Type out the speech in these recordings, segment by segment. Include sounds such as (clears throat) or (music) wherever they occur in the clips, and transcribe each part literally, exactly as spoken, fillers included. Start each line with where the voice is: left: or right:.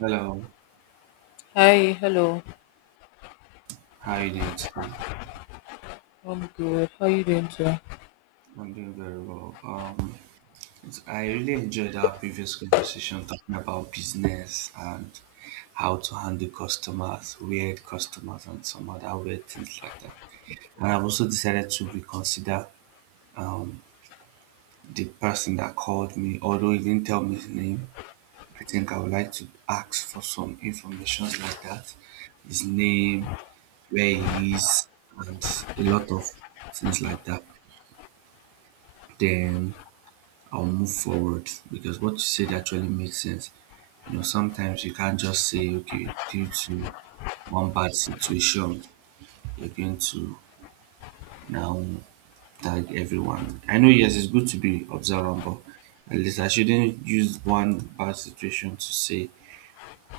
right: Hello,
left: Hi, hello.
right: how are you doing today?
left: I'm good. How you doing today?
right: I'm doing very well. Um, it's, I really enjoyed our previous conversation talking about business and how to handle customers, weird customers, and some other weird things like that. And I've also decided to reconsider um, the person that called me, although he didn't tell me his name. I think I would like to ask for some information like that, his name, where he is, and a lot of things like that. Then I'll move forward because what you said actually makes sense. You know, sometimes you can't just say, okay, due to one bad situation, you're going to now tag everyone. I know, yes, it's good to be observant, but at least I shouldn't use one bad situation to say,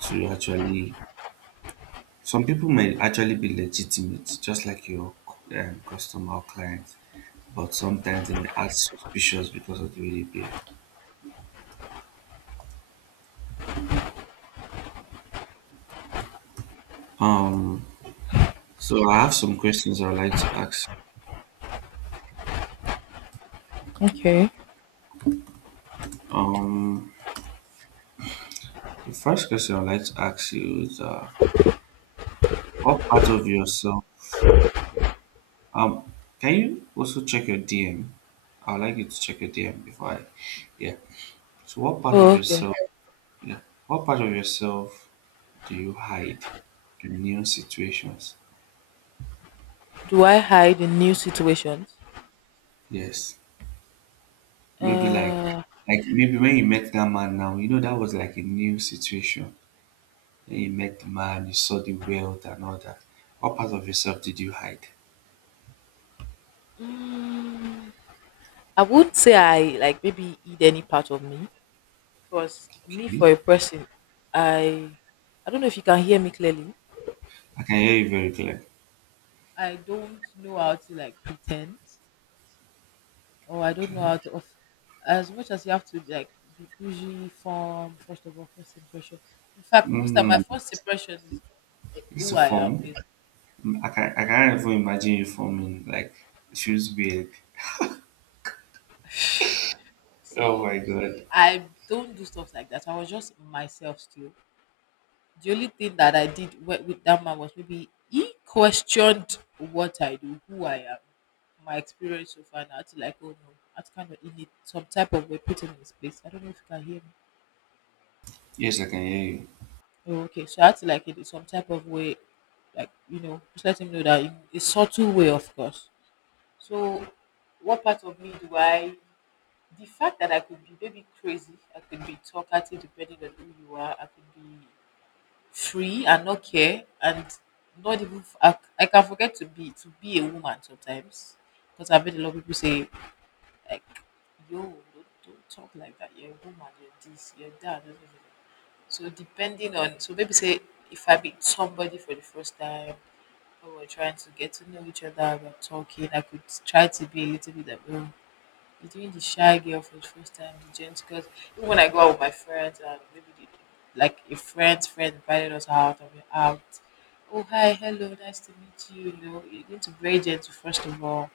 right: to actually, some people may actually be legitimate, just like your um, customer or client, but sometimes they may act suspicious because of the way they behave. Um, so I have some questions I would like to ask.
left: Okay.
right: Um, the first question I'd like to ask you is uh, what part of yourself? Um, can you also check your D M? I'd like you to check your D M before I, yeah. So, what part
left: Oh,
right: of
left: okay.
right: yourself? Yeah, what part of yourself do you hide in new situations?
left: Do I hide in new situations?
right: Yes, maybe like,
left: Uh,
right: like maybe when you met that man now, you know that was like a new situation. Then you met the man, you saw the wealth and all that. What part of yourself did you hide?
left: I wouldn't say I like maybe eat any part of me, because me
right: Okay.
left: for a person, I, I don't know if you can hear me clearly.
right: I can hear you very clear.
left: I don't know how to like pretend, or I don't know how
right: Okay.
left: to. Of, as much as you have to like be bougie from first of all first impression. In fact, most of my
right: Mm,
left: first impression is eh,
right: it's a
left: who I am.
right: form. Mm, I can I can't even imagine you forming. Like it feels weird. Oh
left: So
right: my god.
left: I don't do stuff like that. I was just myself still. The only thing that I did wi- with that man was maybe he questioned what I do, who I am, my experience so far. Now to like, oh no, I had to kind of in it some type of way put him in his place. I don't know if you can hear me.
right: Yes, I can hear you.
left: Oh, okay, so I had to like in some type of way, like you know, just let him know that in a subtle way, of course. So, what part of me do I, the fact that I could be maybe crazy, I could be talkative depending on who you are, I could be free and not care and not even f- I, I can forget to be to be a woman sometimes, because I've heard a lot of people say like yo don't, don't talk like that, you're a woman, you're this, you're that, blah, blah, blah. So depending on, so maybe say if I meet somebody for the first time or we're trying to get to know each other, we're talking, I could try to be a little bit of, oh, between the shy girl for the first time, the gent, because even when I go out with my friends, and maybe the, like a friend's friend invited us out, and we're out. Oh, hi, hello, nice to meet you. You know, you need to be very gentle, first of all.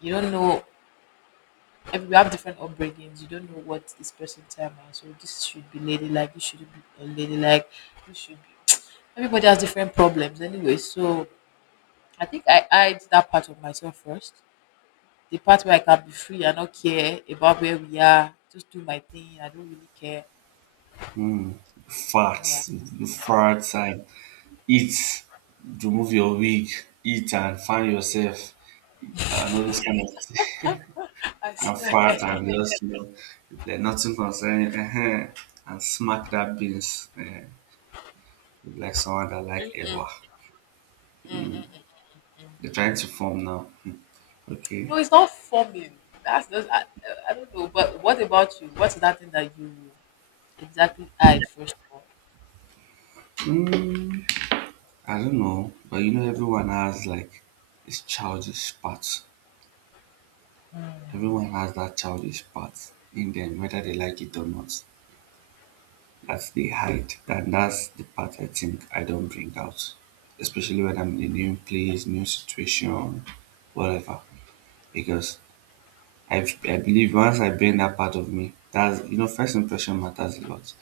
left: You don't know, every- we have different upbringings. You don't know what this person's time is. So this should be ladylike, this should be unladylike, this should be (tsk) everybody has different problems anyway, so I think I hide that part of myself first, the part where I can be free and not care about where we are, just do my thing. I don't really care.
right: Mm. Fart.
left: Yeah.
right: You fart and eat. Remove your wig. Eat and find yourself. And all those kind of thing.
left: I
right: (laughs) And
left: swear.
right: fart
left: (laughs)
right: and just, you know, you play nothing concerning uh and smack that beans uh, like someone that like ever. They're trying to form now. Okay.
left: No, it's not forming. That's just, I, I don't know. But what about you? What's that thing that you exactly eyed first of all?
right: Mm. I don't know, but you know, everyone has like its childish part. Everyone has that childish part in them, whether they like it or not. That they hide. And that's the part I think I don't bring out. Especially when I'm in a new place, new situation, whatever. Because I, I believe once I bring that part of me, that's, you know, first impression matters a lot.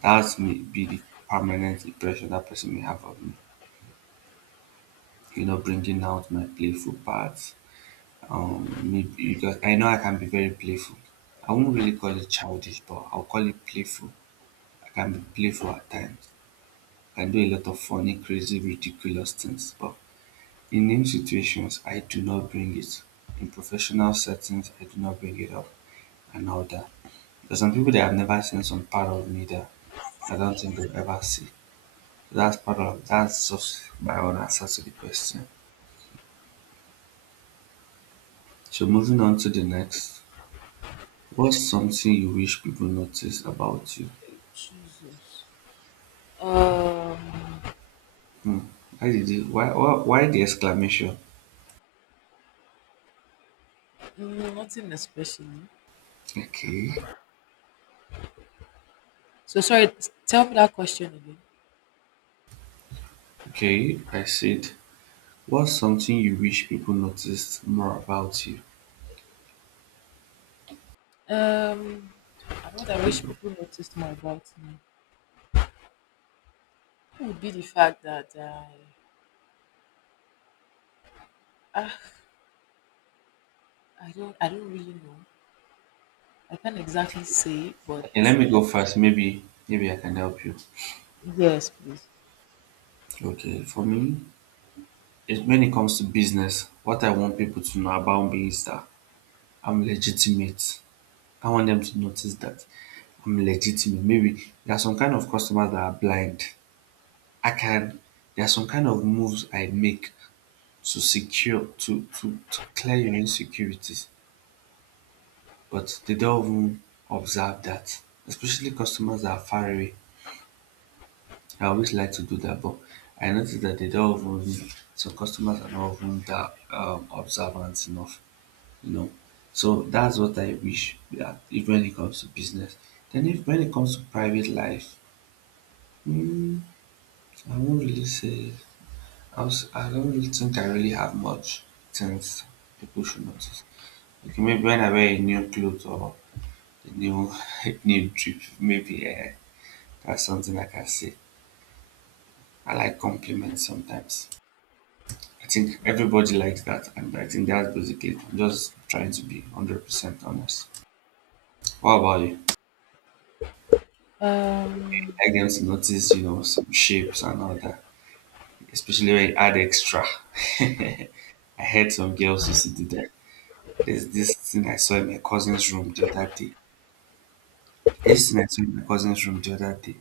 right: That's may be the permanent impression that person may have of me. You know, bringing out my playful parts, um maybe because I know I can be very playful. I won't really call it childish, but I'll call it playful. I can be playful at times. I can do a lot of funny, crazy, ridiculous things, but in new situations, I do not bring it. In professional settings, I do not bring it up and all that. There's some people that have never seen some part of me that I don't think they'll ever see. So that's part of that's just my own answer to the question. So moving on to the next. What's something you wish people notice about you?
left: Jesus. Um,
right: Hmm. Why did it, why, why why the exclamation?
left: mm, nothing especially.
right: Okay,
left: So sorry. s- Tell me that question again.
right: okay. I said, what's something you wish people noticed more about you?
left: Um, what I wish
right: People.
left: people noticed more about me would be the fact that I, ah, I don't, I don't really know. I can't exactly say, but
right: Okay, let me go first. Maybe maybe I can help you.
left: yes, please.
right: Okay, for me, it, when it comes to business, what I want people to know about me is that I'm legitimate. I want them to notice that I'm legitimate. Maybe there are some kind of customers that are blind. I can. There are some kind of moves I make to secure to, to, to clear your insecurities, but they don't even observe that, especially customers that are far away. I always like to do that, but I notice that they don't even, some customers are not even that um, observant enough, you know. So that's what I wish that if when it comes to business, then if when it comes to private life, mm, I won't really say I, was, I don't really think I really have much since people should notice. Okay, maybe when I wear a new clothes or new (laughs) new drip. Maybe yeah, that's something like I can say. I like compliments sometimes. I think everybody likes that, and I think that's basically it. I'm just trying to be one hundred percent honest. What about you? You
left: um,
right: like them to notice, you know, some shapes and all that, especially when you add extra. (laughs) I heard some girls used to do that. There's this thing I saw in my cousin's room the other day. This thing I saw in my cousin's room the other day.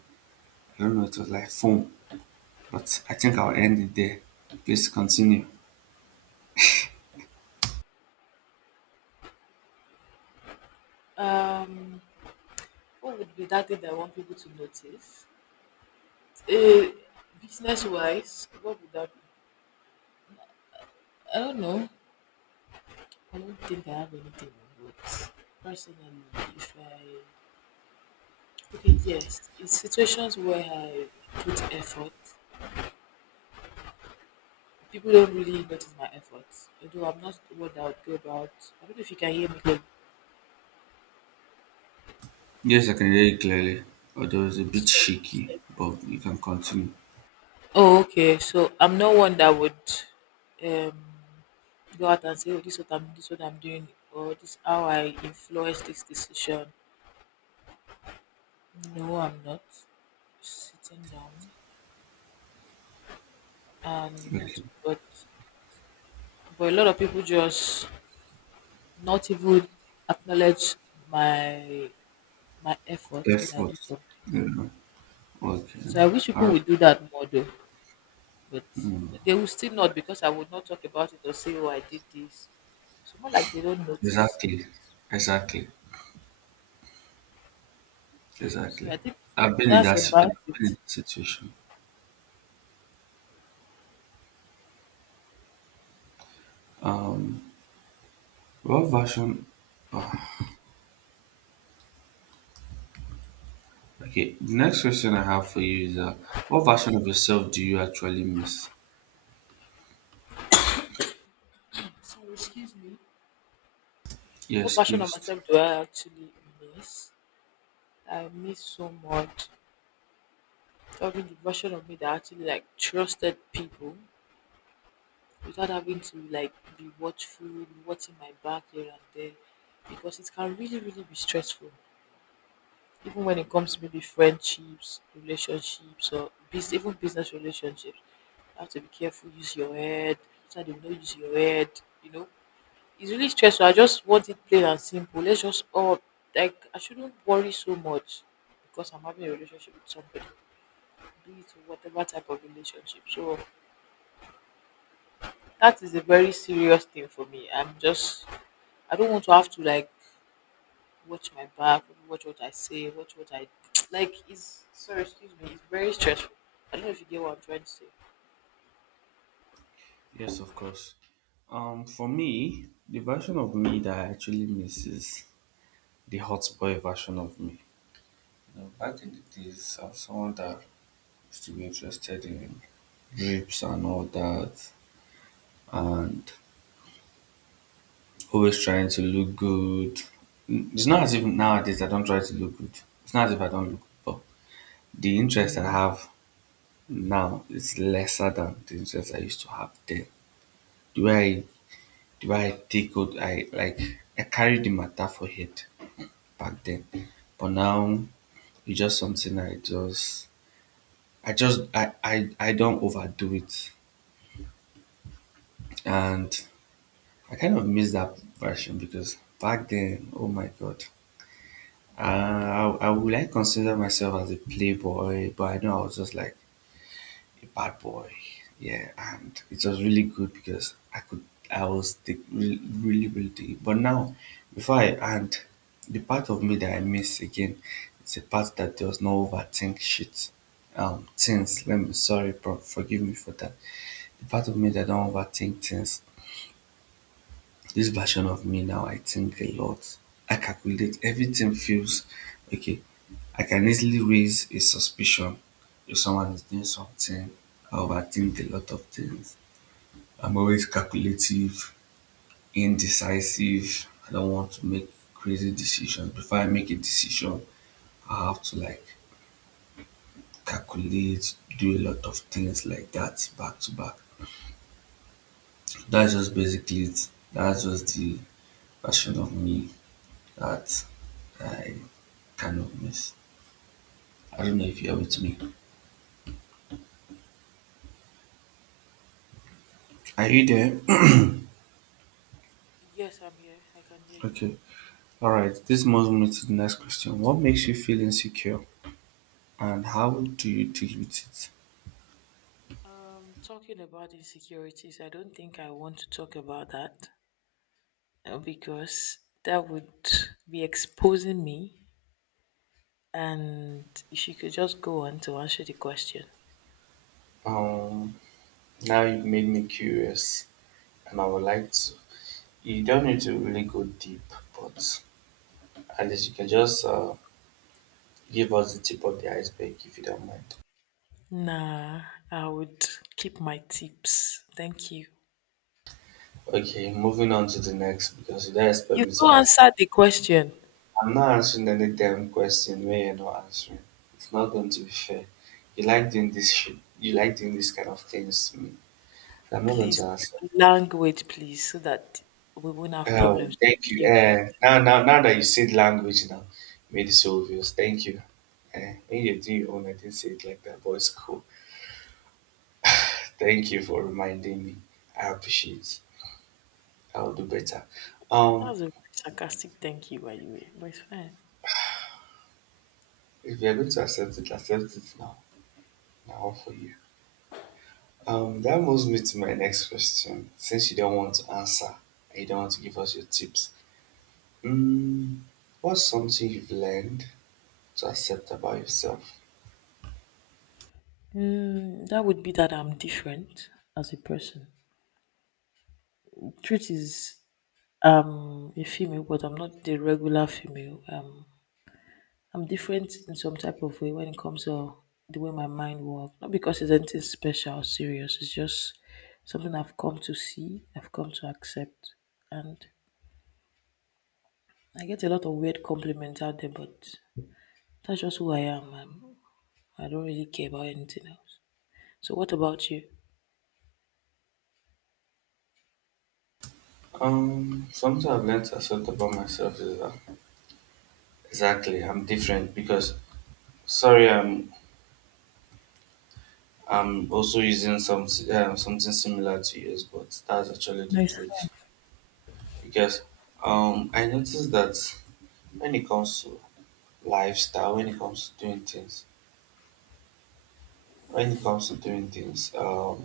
right: I don't know, it was like foam, but I think I'll end it there. Please continue.
left: um, what would be that thing that I want people to notice? Uh, business wise, what would that be? I don't know. I don't think I have anything, but personally, if I, okay, yes, in situations where I put effort, people don't really notice my efforts. Although I'm not one that would go about. I don't know if you can hear me clearly.
right: Yes, I can hear you clearly, although it's a bit shaky, but you can continue.
left: Oh, okay. So I'm not one that would um go out and say, oh, this is what I'm, this is what I'm doing, or this is how I influence this decision. No, I'm not sitting down, and
right: Okay.
left: but but a lot of people just not even acknowledge my my effort when I do
right: Effort.
left: something.
right: Yeah. Okay.
left: So I wish people
right: All right.
left: would do that more though, but they will still not, because I would not talk about it or say, oh, I did this. So more like they don't notice. And
right: Exactly.
left: so
right: Exactly.
left: so
right: Exactly.
left: I think
right: I've been in
left: that's
right: that, si- I've
left: about
right: been in
left: it.
right: that situation. What version? Okay. The next question I have for you is uh, what version of yourself do you actually miss?
left: So excuse me. What
right: Yes,
left: version of
right: excused.
left: myself do I actually miss? I miss so much having the version of me that actually like trusted people without having to like be watchful, be watching my back here and there, because it can really, really be stressful. Even when it comes to maybe friendships, relationships, or bus even business relationships, you have to be careful. Use your head. So they will not use your head. You know, it's really stressful. I just want it plain and simple. Let's just all, like, I shouldn't worry so much because I'm having a relationship with somebody, be it whatever type of relationship. So that is a very serious thing for me. I'm just, I don't want to have to like watch my back, watch what I say, watch what I (tsk) like. It's sorry, excuse me. It's very stressful. I don't know if you get what I'm trying to say.
right: Yes, of course. Um, for me, the version of me that I actually miss is the hot boy version of me. Now, back in the days, I was someone that used to be interested in rapes and all that, and always trying to look good. Mm, it's not as if nowadays I don't try to look good. It's not as if I don't look good, but the interest I have now is lesser than the interest I used to have then. The way I, the way I take out, I like, I carry the matter for head back then, but now it's just something I just, I just, I, I, I don't overdo it. And I kind of miss that version because back then, oh my God, uh, I, I would like consider myself as a playboy, but I know I was just like a bad boy. Yeah, and it was really good because I could, I was the, really, really, really deep. But now, before I, and the part of me that I miss again, it's a part that does not overthink shit. Um, things, let me, sorry, bro, forgive me for that. The part of me that don't overthink things, this version of me now, I think a lot. I calculate. Everything feels okay. I can easily raise a suspicion if someone is doing something. I overthink a lot of things. I'm always calculative, indecisive. I don't want to make crazy decisions. Before I make a decision, I have to like calculate, do a lot of things like that back to back. That's just basically it. That's just the version of me that I cannot miss. I don't know if you're with me. Are you there? (clears throat)
left: Yes, I'm here. I can hear you.
right: Okay. All right. This moves me to the next question. What makes you feel insecure, and how do you deal with it?
left: Um, talking about insecurities, I don't think I want to talk about that, uh, because that would be exposing me. And if you could just go on to answer the question,
right: Um, now you've made me curious, and I would like to. You don't need to really go deep, but at least you can just uh, give us the tip of the iceberg if you don't mind.
left: nah, I would keep my tips. Thank you.
right: Okay, moving on to the next because you don't expect
left: You
right: me to
left: go
right: ask.
left: answer the question,
right: I'm not answering any damn question where you're not answering. It's not going to be fair. You like doing this shit. You like doing this kind of things to me. So I'm not going
left: please.
right: to answer.
left: Language, please, so that we won't have
right: Oh,
left: problems
right: thank you.
left: with QoS.
right: Uh, now, now, now that you said language, now made it so obvious. Thank you. Uh, when you do your own, I didn't say it like that, but it's cool. Thank you for reminding me. I appreciate. It. I'll do better. Um,
left: That's a very sarcastic thank you, by the way, but it's fine.
right: if you're going to accept it, accept it now. Now for you. Um, that moves me to my next question. Since you don't want to answer and you don't want to give us your tips, mm, what's something you've learned to accept about yourself?
left: Mm, that would be that I'm different as a person. Truth is, I'm a female, but I'm not the regular female. Um I'm different in some type of way when it comes to the way my mind works. Not because it's anything special or serious. It's just something I've come to see, I've come to accept. And I get a lot of weird compliments out there, but that's just who I am. I'm, I don't really care about anything else. So what about you?
right: Um, something I've learned to accept about myself is that exactly I'm different because sorry I'm I'm also using some um, something similar to yours, but that's actually the
left: No, it's fine.
right: truth because um I noticed that when it comes to lifestyle, when it comes to doing things. When it comes to doing things, um,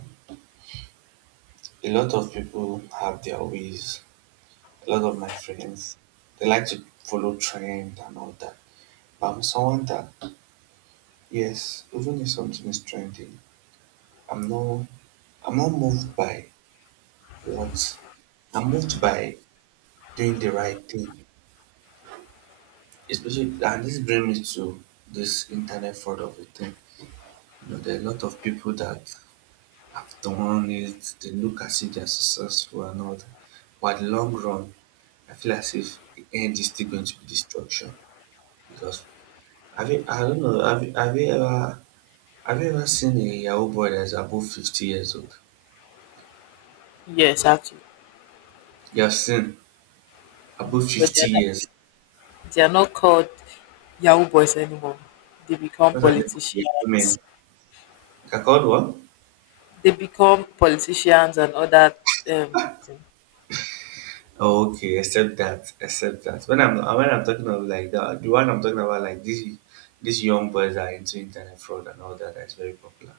right: a lot of people have their ways. A lot of my friends, they like to follow trend and all that. But I'm someone that, yes, even if something is trending, I'm not, I'm not moved by what. I'm moved by doing the right thing. Especially, and this brings me to this internet fraud of a thing. You know, there are a lot of people that have done it, they look as if they are successful and all that. But at the long run, I feel as if the end is still going to be destruction because have you, I don't know, have you, have you ever have you ever seen a Yahoo boy that is above fifty years old?
left: Yes, actually.
right: You have seen above
left: But they
right: fifty
left: are,
right: years.
left: not- they are not called Yahoo boys anymore. They become
right: What are they called? Yahoo
left: politicians.
right: men. They're called what?
left: They become politicians and other. um,
right: Oh, okay, except that, except that. When I'm when I'm talking of like the the one I'm talking about, like these these young boys that are into internet fraud and all that, that's very popular.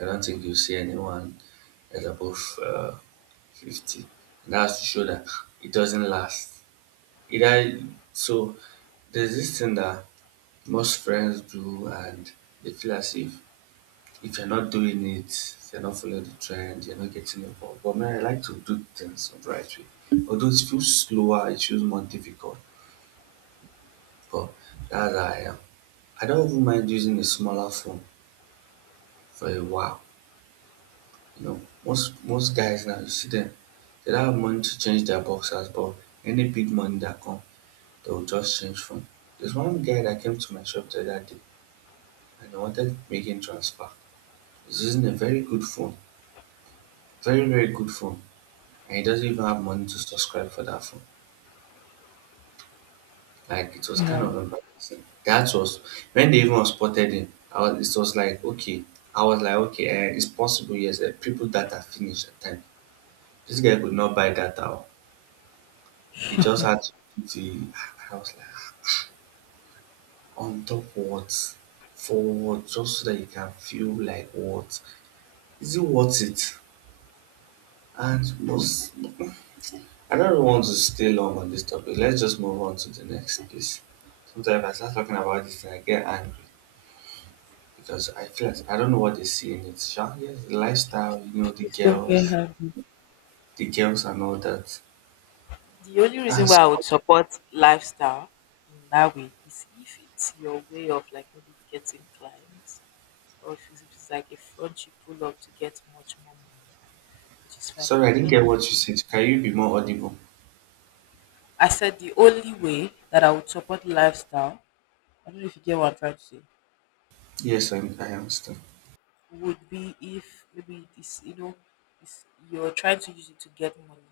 right: I don't think you see anyone that's above uh, fifty. And that's to show that it doesn't last. Either so there's this thing that most friends do and they feel as if if you're not doing it, you're not following the trend, you're not getting involved. But man, I like to do things the right way. Although it feels slower, it feels more difficult. But that's how I am. I don't even mind using a smaller phone for a while. You know, most most guys now you see them, they don't have money to change their boxers, but any big money that come, they will just change from. There's one guy that came to my shop the other day and he wanted making transfer. He's using a very good phone, very very good phone, and he doesn't even have money to subscribe for that phone. Like it was kind of embarrassing. That was when they even spotted him. I was, it was like okay, I was like okay, eh, it's possible. Yes, eh, people that are finished at time. This guy could not buy data. He just had to do the I was like on top what? For what? Just so that you can feel like what? Is it worth it? And most I don't really want to stay long on this topic. Let's just move on to the next piece. Sometimes I start talking about this and I get angry because I feel like I don't know what they see in it. Sha, yes, the lifestyle, you know, the
left: don't get
right: girls,
left: angry.
right: the girls and all that.
left: The only reason
right: And
left: why
right: so,
left: I would support lifestyle in that way is if it's your way of like maybe getting clients, or if it's, if it's like a front you pull up to get much more money, which is fine
right: sorry, I
left: because a
right: didn't
left: lot
right: get
left: of,
right: what you said. Can you be more audible?
left: I said, the only way that I would support lifestyle, I don't know if you get what I'm trying to say,
right: Yes, I, I understand.
left: would be if maybe it's you know it's, you're trying to use it to get money.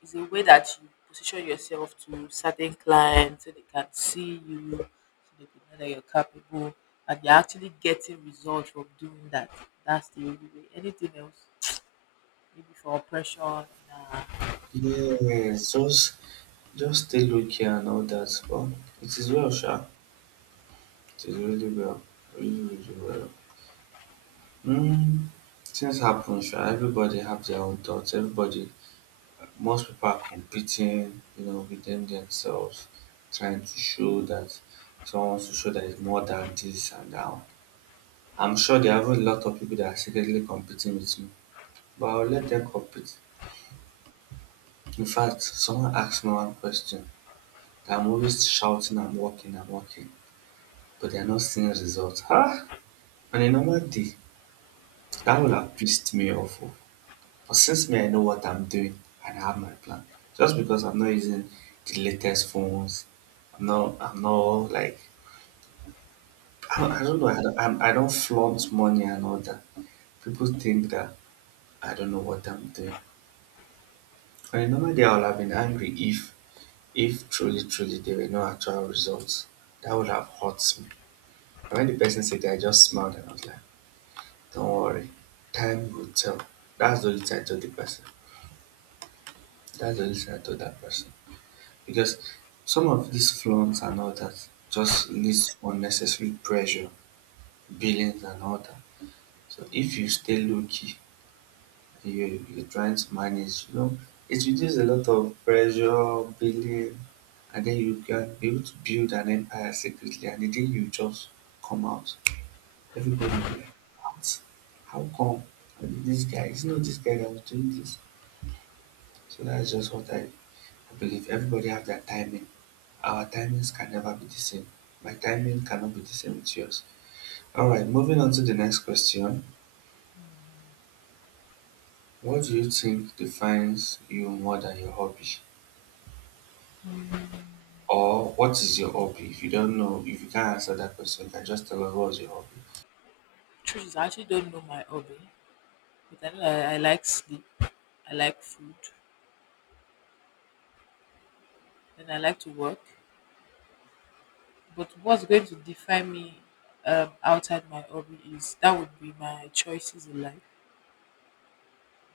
left: It's a way that you position yourself to certain clients so they can see you, so they can know that you're capable and you're actually getting results from doing that. That's the only way. Anything else, maybe for oppression, nah.
right: Yes, just just stay low key and all that. But it is well, sha. It is really well, really really well. Mm, things happen, sha. Everybody have their own thoughts. Everybody, most people are competing, you know, within themselves, trying to show that someone wants to show that it's more than this and that. One. I'm sure there are a lot of people that are secretly competing with me, but I'll let them compete. In fact, someone asked me one question that I'm always shouting and walking and walking. But they are not seeing results. Ah, on a normal day, that would have pissed me off. Oh. But since me, I know what I'm doing and I have my plan. Just because I'm not using the latest phones, I'm not, I'm not like, I don't, I don't know, I don't, I'm, I don't flaunt money and all that. People think that I don't know what I'm doing. On a normal day, I would have been angry if, if truly, truly there were no actual results. That would have hurt me. And when the person said that, I just smiled and I was like, don't worry, time will tell. That's the reason I told the person. That's the reason I told that person. Because some of these flaunts and all that just leads to unnecessary pressure, billings and all that. So if you stay low key and you, you're trying to manage, you know, it reduces a lot of pressure, billing, and then you can be able to build an empire secretly. And the day you just come out, everybody will be like, what? How come? This guy, it's not this guy that was doing this. So that's just what I, I believe. Everybody have their timing. Our timings can never be the same. My timing cannot be the same with yours. All right, moving on to the next question. What do you think defines you more than your hobby? Or what is your hobby? If you don't know, if you can't answer that question, you can just tell us what's your hobby.
left: Truth is, I actually don't know my hobby, but I know I, I like sleep, I like food, and I like to work. But what's going to define me, um, outside my hobby, is, that would be my choices in life,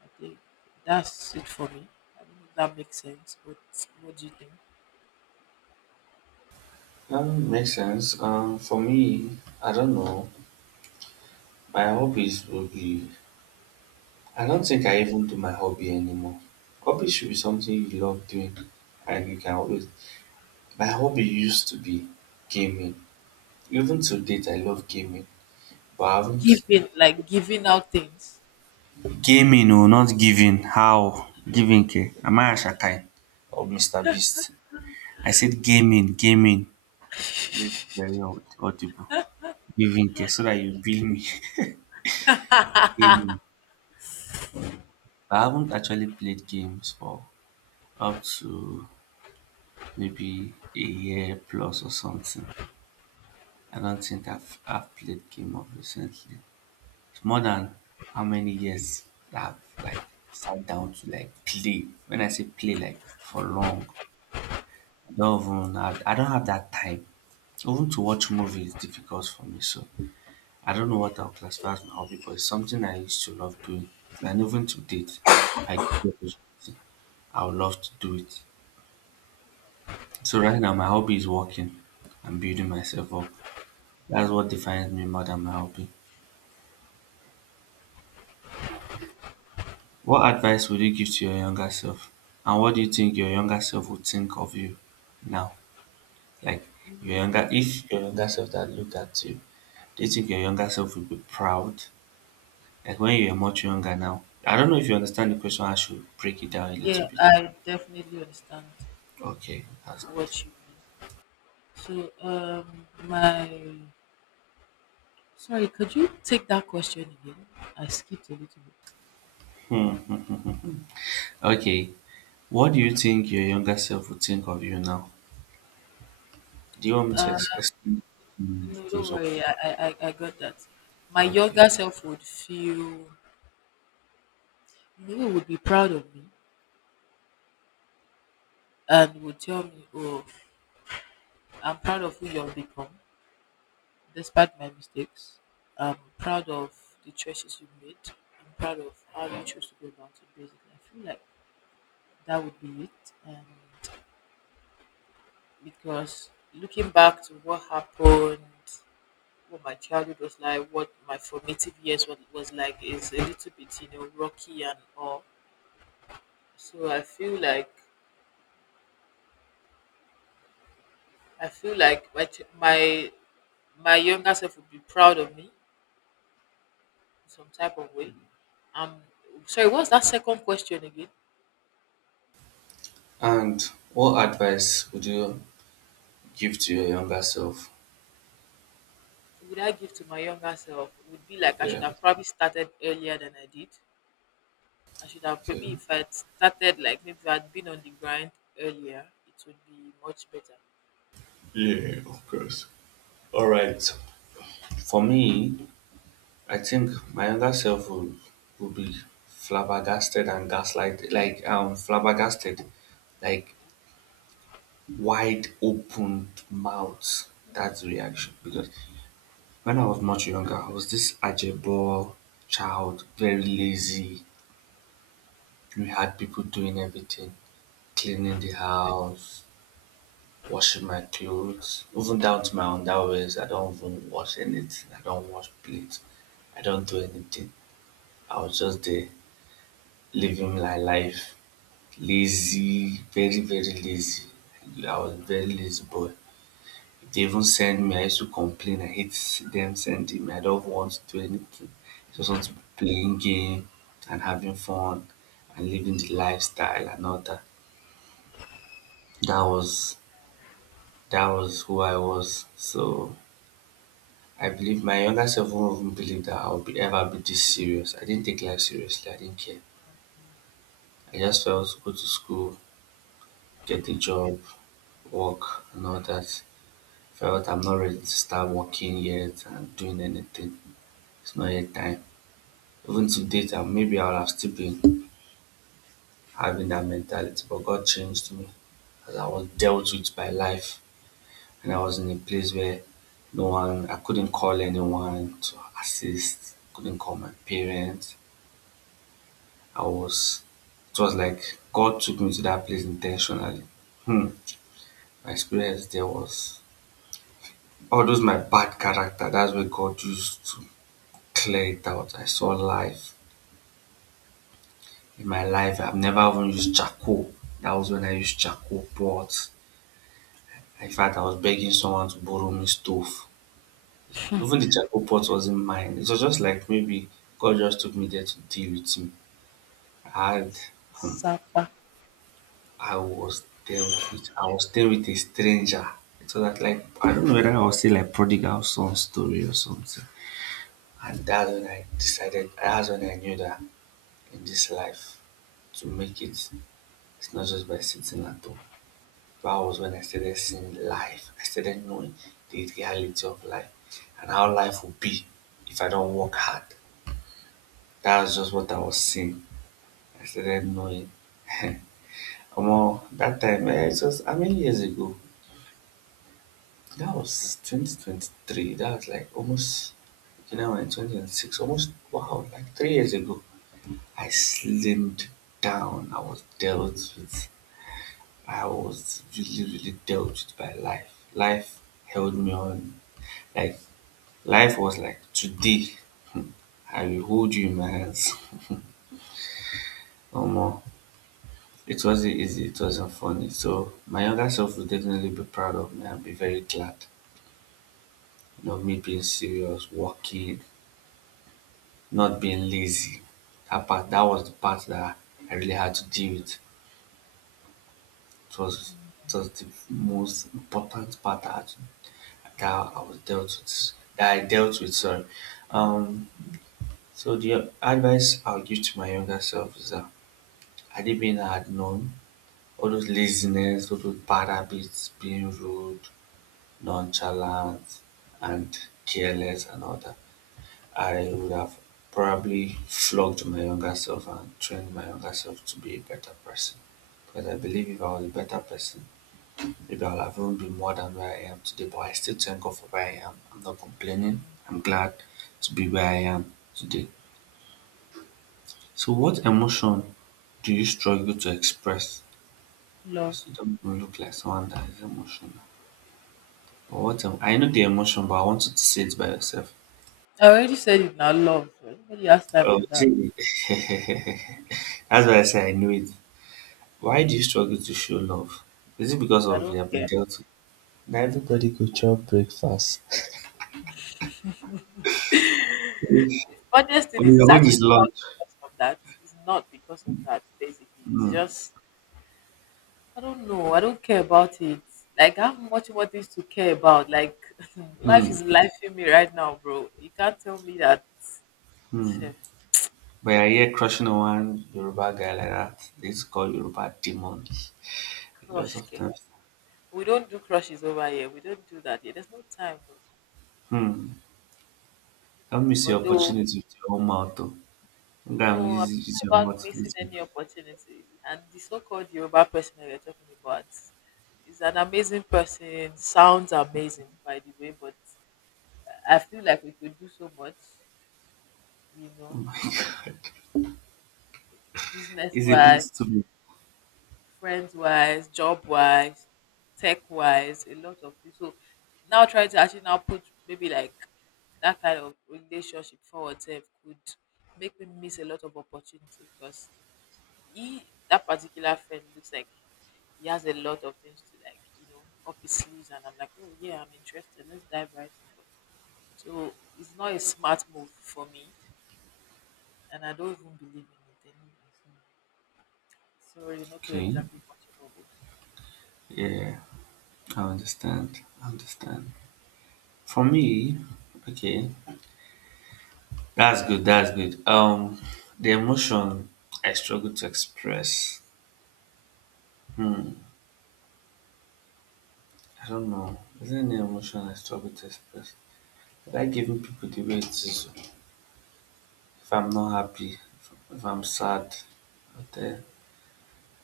left: I think. That's it for me. I don't know if that makes sense, but what do you think?
right: Um, makes sense. Um, for me, I don't know. My hobbies will be. I don't think I even do my hobby anymore. Hobby should be something you love doing, and you can always my hobby used to be gaming. Even to date, I love gaming, but I haven't.
left: Giving, like giving out things.
right: Gaming, oh, not giving. How? Giving, K? Am I a Ashakine or mister Beast? I said gaming, gaming. Let me be very aud- audible. Giving, K. so that you bill me. (laughs) Gaming. I haven't actually played games for up to maybe a year plus or something. I don't think I've, I've played game of recently. It's more than how many years that I've like sat down to like play. When I say play, like for long, I don't even have, I don't have that time. Even to watch movie is difficult for me. So I don't know what I'll classify as my hobby, but it's something I used to love doing. And even to date, if I get the opportunity, I would love to do it. So right now, my hobby is working and building myself up. That's what defines me more than my hobby. What advice would you give to your younger self? And what do you think your younger self would think of you now? Like your younger if your younger self that looked at you, do you think your younger self would be proud? Like when you're much younger now. I don't know if you understand the question, I should break it down a little
left: Yeah,
right: bit.
left: I definitely understand
right: Okay, that's good.
left: what you mean. So, um, my sorry, could you take that question again? I skipped a little bit.
right: Hmm. Okay. What do you think your younger self would think of you now? Do you want me to ex- explain
left: No,
right: those?
left: don't worry. I, I, I I got that. My
right: Okay.
left: younger self would feel, you would be proud of me and would tell me, "Oh, I'm proud of who you've become." Despite my mistakes, I'm proud of the choices you made. I'm proud of how you chose to go about it. Basically, I feel like that would be it. And because looking back to what happened, what my childhood was like, what my formative years was, was like, is a little bit, you know, rocky and all. So I feel like I feel like my ch- my my younger self would be proud of me in some type of way. Um, sorry, what's that second question again?
right: And what advice would you give to your younger self?
left: Would I give to my younger self would be like I
right: Yeah.
left: should have probably started earlier than I did. I should have,
right: Okay.
left: maybe if I'd started, like maybe if I'd been on the grind earlier, it would be much better.
right: Yeah, of course. All right. For me, I think my younger self would would be flabbergasted and gaslighted, like um flabbergasted, like wide open mouth. That's the reaction because when I was much younger, I was this ajebo child, very lazy. We had people doing everything, cleaning the house, washing my clothes, even down to my underwears. I don't even wash anything. I don't wash plates. I don't do anything. I was just there living my life. Lazy, very, very lazy. I was a very lazy boy. If they even send me, I used to complain. I hate them sending me. I don't want to do anything. I just want to be playing game and having fun and living the lifestyle and all that. That was that was who I was. So I believe my younger self won't even believe that I would be ever be this serious. I didn't take life seriously. I didn't care. I just felt go to school, get a job, work, and all that. Felt I'm not ready to start working yet and doing anything. It's not yet time. Even to date, I- maybe I'll have still been having that mentality, but God changed me as I was dealt with by life, and I was in a place where no one, I couldn't call anyone to assist, couldn't call my parents, I was it was like God took me to that place intentionally. Hmm. My experience there was all those my bad character, that's where God used to clear it out. I saw life. In my life, I've never even used charcoal. That was when I used charcoal pot. In fact, I was begging someone to borrow me stove. Even the charcoal pot wasn't mine. It was just like maybe God just took me there to deal with me. I had
left: It's it's
right: hmm,
left: Sapa
right: I was dealt with I was there with a stranger. So that like I don't know whether I was still like prodigal son story or something. And that's when I decided that's when I knew that in this life to make it it's not just by sitting at home. That was when I started seeing life. I started knowing the reality of life and how life would be if I don't work hard. That was just what I was seeing. I started knowing. (laughs) Omo, that time, eh, it was how many years ago? That was twenty twenty-three. That was like almost, you know, in twenty twenty-six, almost, wow, like three years ago. I slimmed down. I was dealt with, I was really, really dealt with by life. Life held me on. Like, life was like, today, hmm, I will hold you in my hands. (laughs) no more. It wasn't easy. It wasn't funny. So, my younger self will definitely be proud of me and be very glad. You know, me being serious, working, not being lazy. That part, that was the part that I really had to deal with. It was, it was the most important part that, I had to- that I was dealt with. That I dealt with, sorry. Um, so the advice I'll give to my younger self is that had it been I had known all those laziness, all those bad habits, being rude, nonchalant, and careless, and all that, I would have probably flogged my younger self and trained my younger self to be a better person. Because I believe if I was a better person, maybe I would have even been more than where I am today. But I still thank God for where I am. I'm not complaining. I'm glad to be where I am today. So, what emotion do you struggle to express?
left: love.
right: Because you don't even look like someone that is emotional. But what em- I know the emotion, but I want you to say it by yourself.
left: I already said it now, love. Nobody has time
right: Oh,
left: for
right: (laughs)
left: that
right: see, that's why I say I knew it. Why do you struggle to show love? Is it because
left: because I
right: of
left: don't
right: you have been
left: care.
right: dealt with? Now everybody go chop breakfast. (laughs)
left: Funniest thing
right: Oh,
left: is, it's
right: your own
left: actually
right: is lunch.
left: not because of that. It's not because of that. Basically, it's
right: Hmm.
left: just, I don't know. I don't care about it. Like, I have much more things to care about. Like, (laughs) life
right: Hmm.
left: is lifing me right now, bro. You can't tell me that (laughs)
right: Hmm.
left: shit.
right: But I hear crushing on one Yoruba guy like that. They used to call Yoruba demon. A lot
left: Crush,
right: of
left: ke.
right: times.
left: We don't do crushes over here. We don't do that here. There's no time, bro.
right: Hmm. Don't miss your
left: Although
right: opportunity with your own mouth though. Sometimes
left: no, I'm
right: use, use
left: not
right: your
left: about
right: mouth to
left: missing
right: lose
left: any opportunity. And the so-called Yoruba person that you're talking about is an amazing person. Sounds amazing, by the way, but I feel like we could do so much, you know, business
right: it's a bit
left: wise,
right: too big.
left: friends wise, job wise, tech wise, a lot of things. So now, trying to actually now put maybe like that kind of relationship forward self, could make me miss a lot of opportunity, because he, that particular friend looks like he has a lot of things to, like, you know, up his sleeves, and I'm like, oh yeah, I'm interested. Let's dive right in. But, so it's not a smart move for me, and I don't even believe in it anyway. So sorry, not to
right: Okay.
left: exactly watch it all.
right: Yeah. I understand. I understand. For me, okay. That's good. That's good. Um, the emotion I struggle to express. I don't know. Is there any emotion I struggle to express? Like giving people the way it is. If I'm not happy, if I'm sad, I will tell,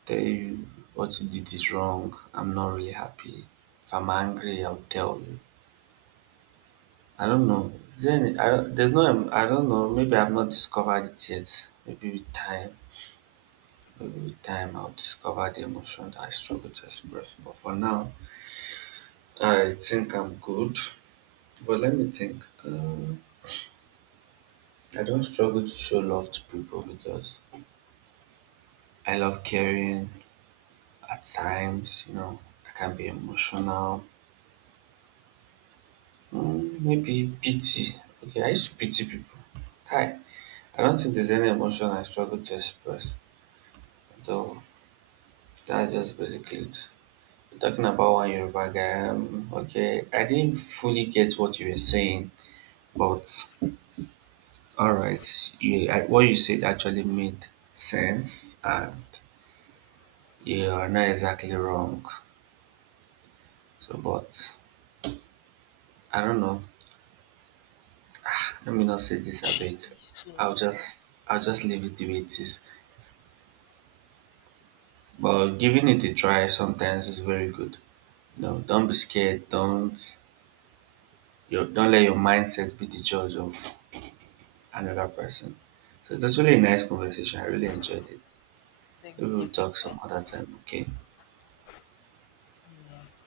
right: tell you what you did is wrong. I'm not really happy. If I'm angry, I'll tell you. I don't know. Is there any, I don't, there's no. em- I don't know. Maybe I've not discovered it yet. Maybe with time. Maybe with time, I'll discover the emotion that I struggle to express. But for now. I think I'm good, but let me think. Uh, I don't struggle to show love to people because I love caring at times, you know, I can be emotional. Mm, maybe pity. Okay, I used to pity people. Hi, I don't think there's any emotion I struggle to express, though that's just basically it. Talking about one Yoruba guy, um, okay, I didn't fully get what you were saying, but all right. Yeah, I- what you said actually made sense, and you are not exactly wrong. So, but I don't know. Let me not say this a bit. I'll just,
left: Jesus.
right: I'll just leave it the way it is. But giving it a try sometimes is very good. No, don't be scared. Don't, you don't let your mindset be the judge of another person. So it's actually a nice conversation. I really enjoyed it.
left: Thank
right: Maybe
left: you
right: we'll
left: so
right: talk some other
left: much.
right: time. Okay.
left: Amen.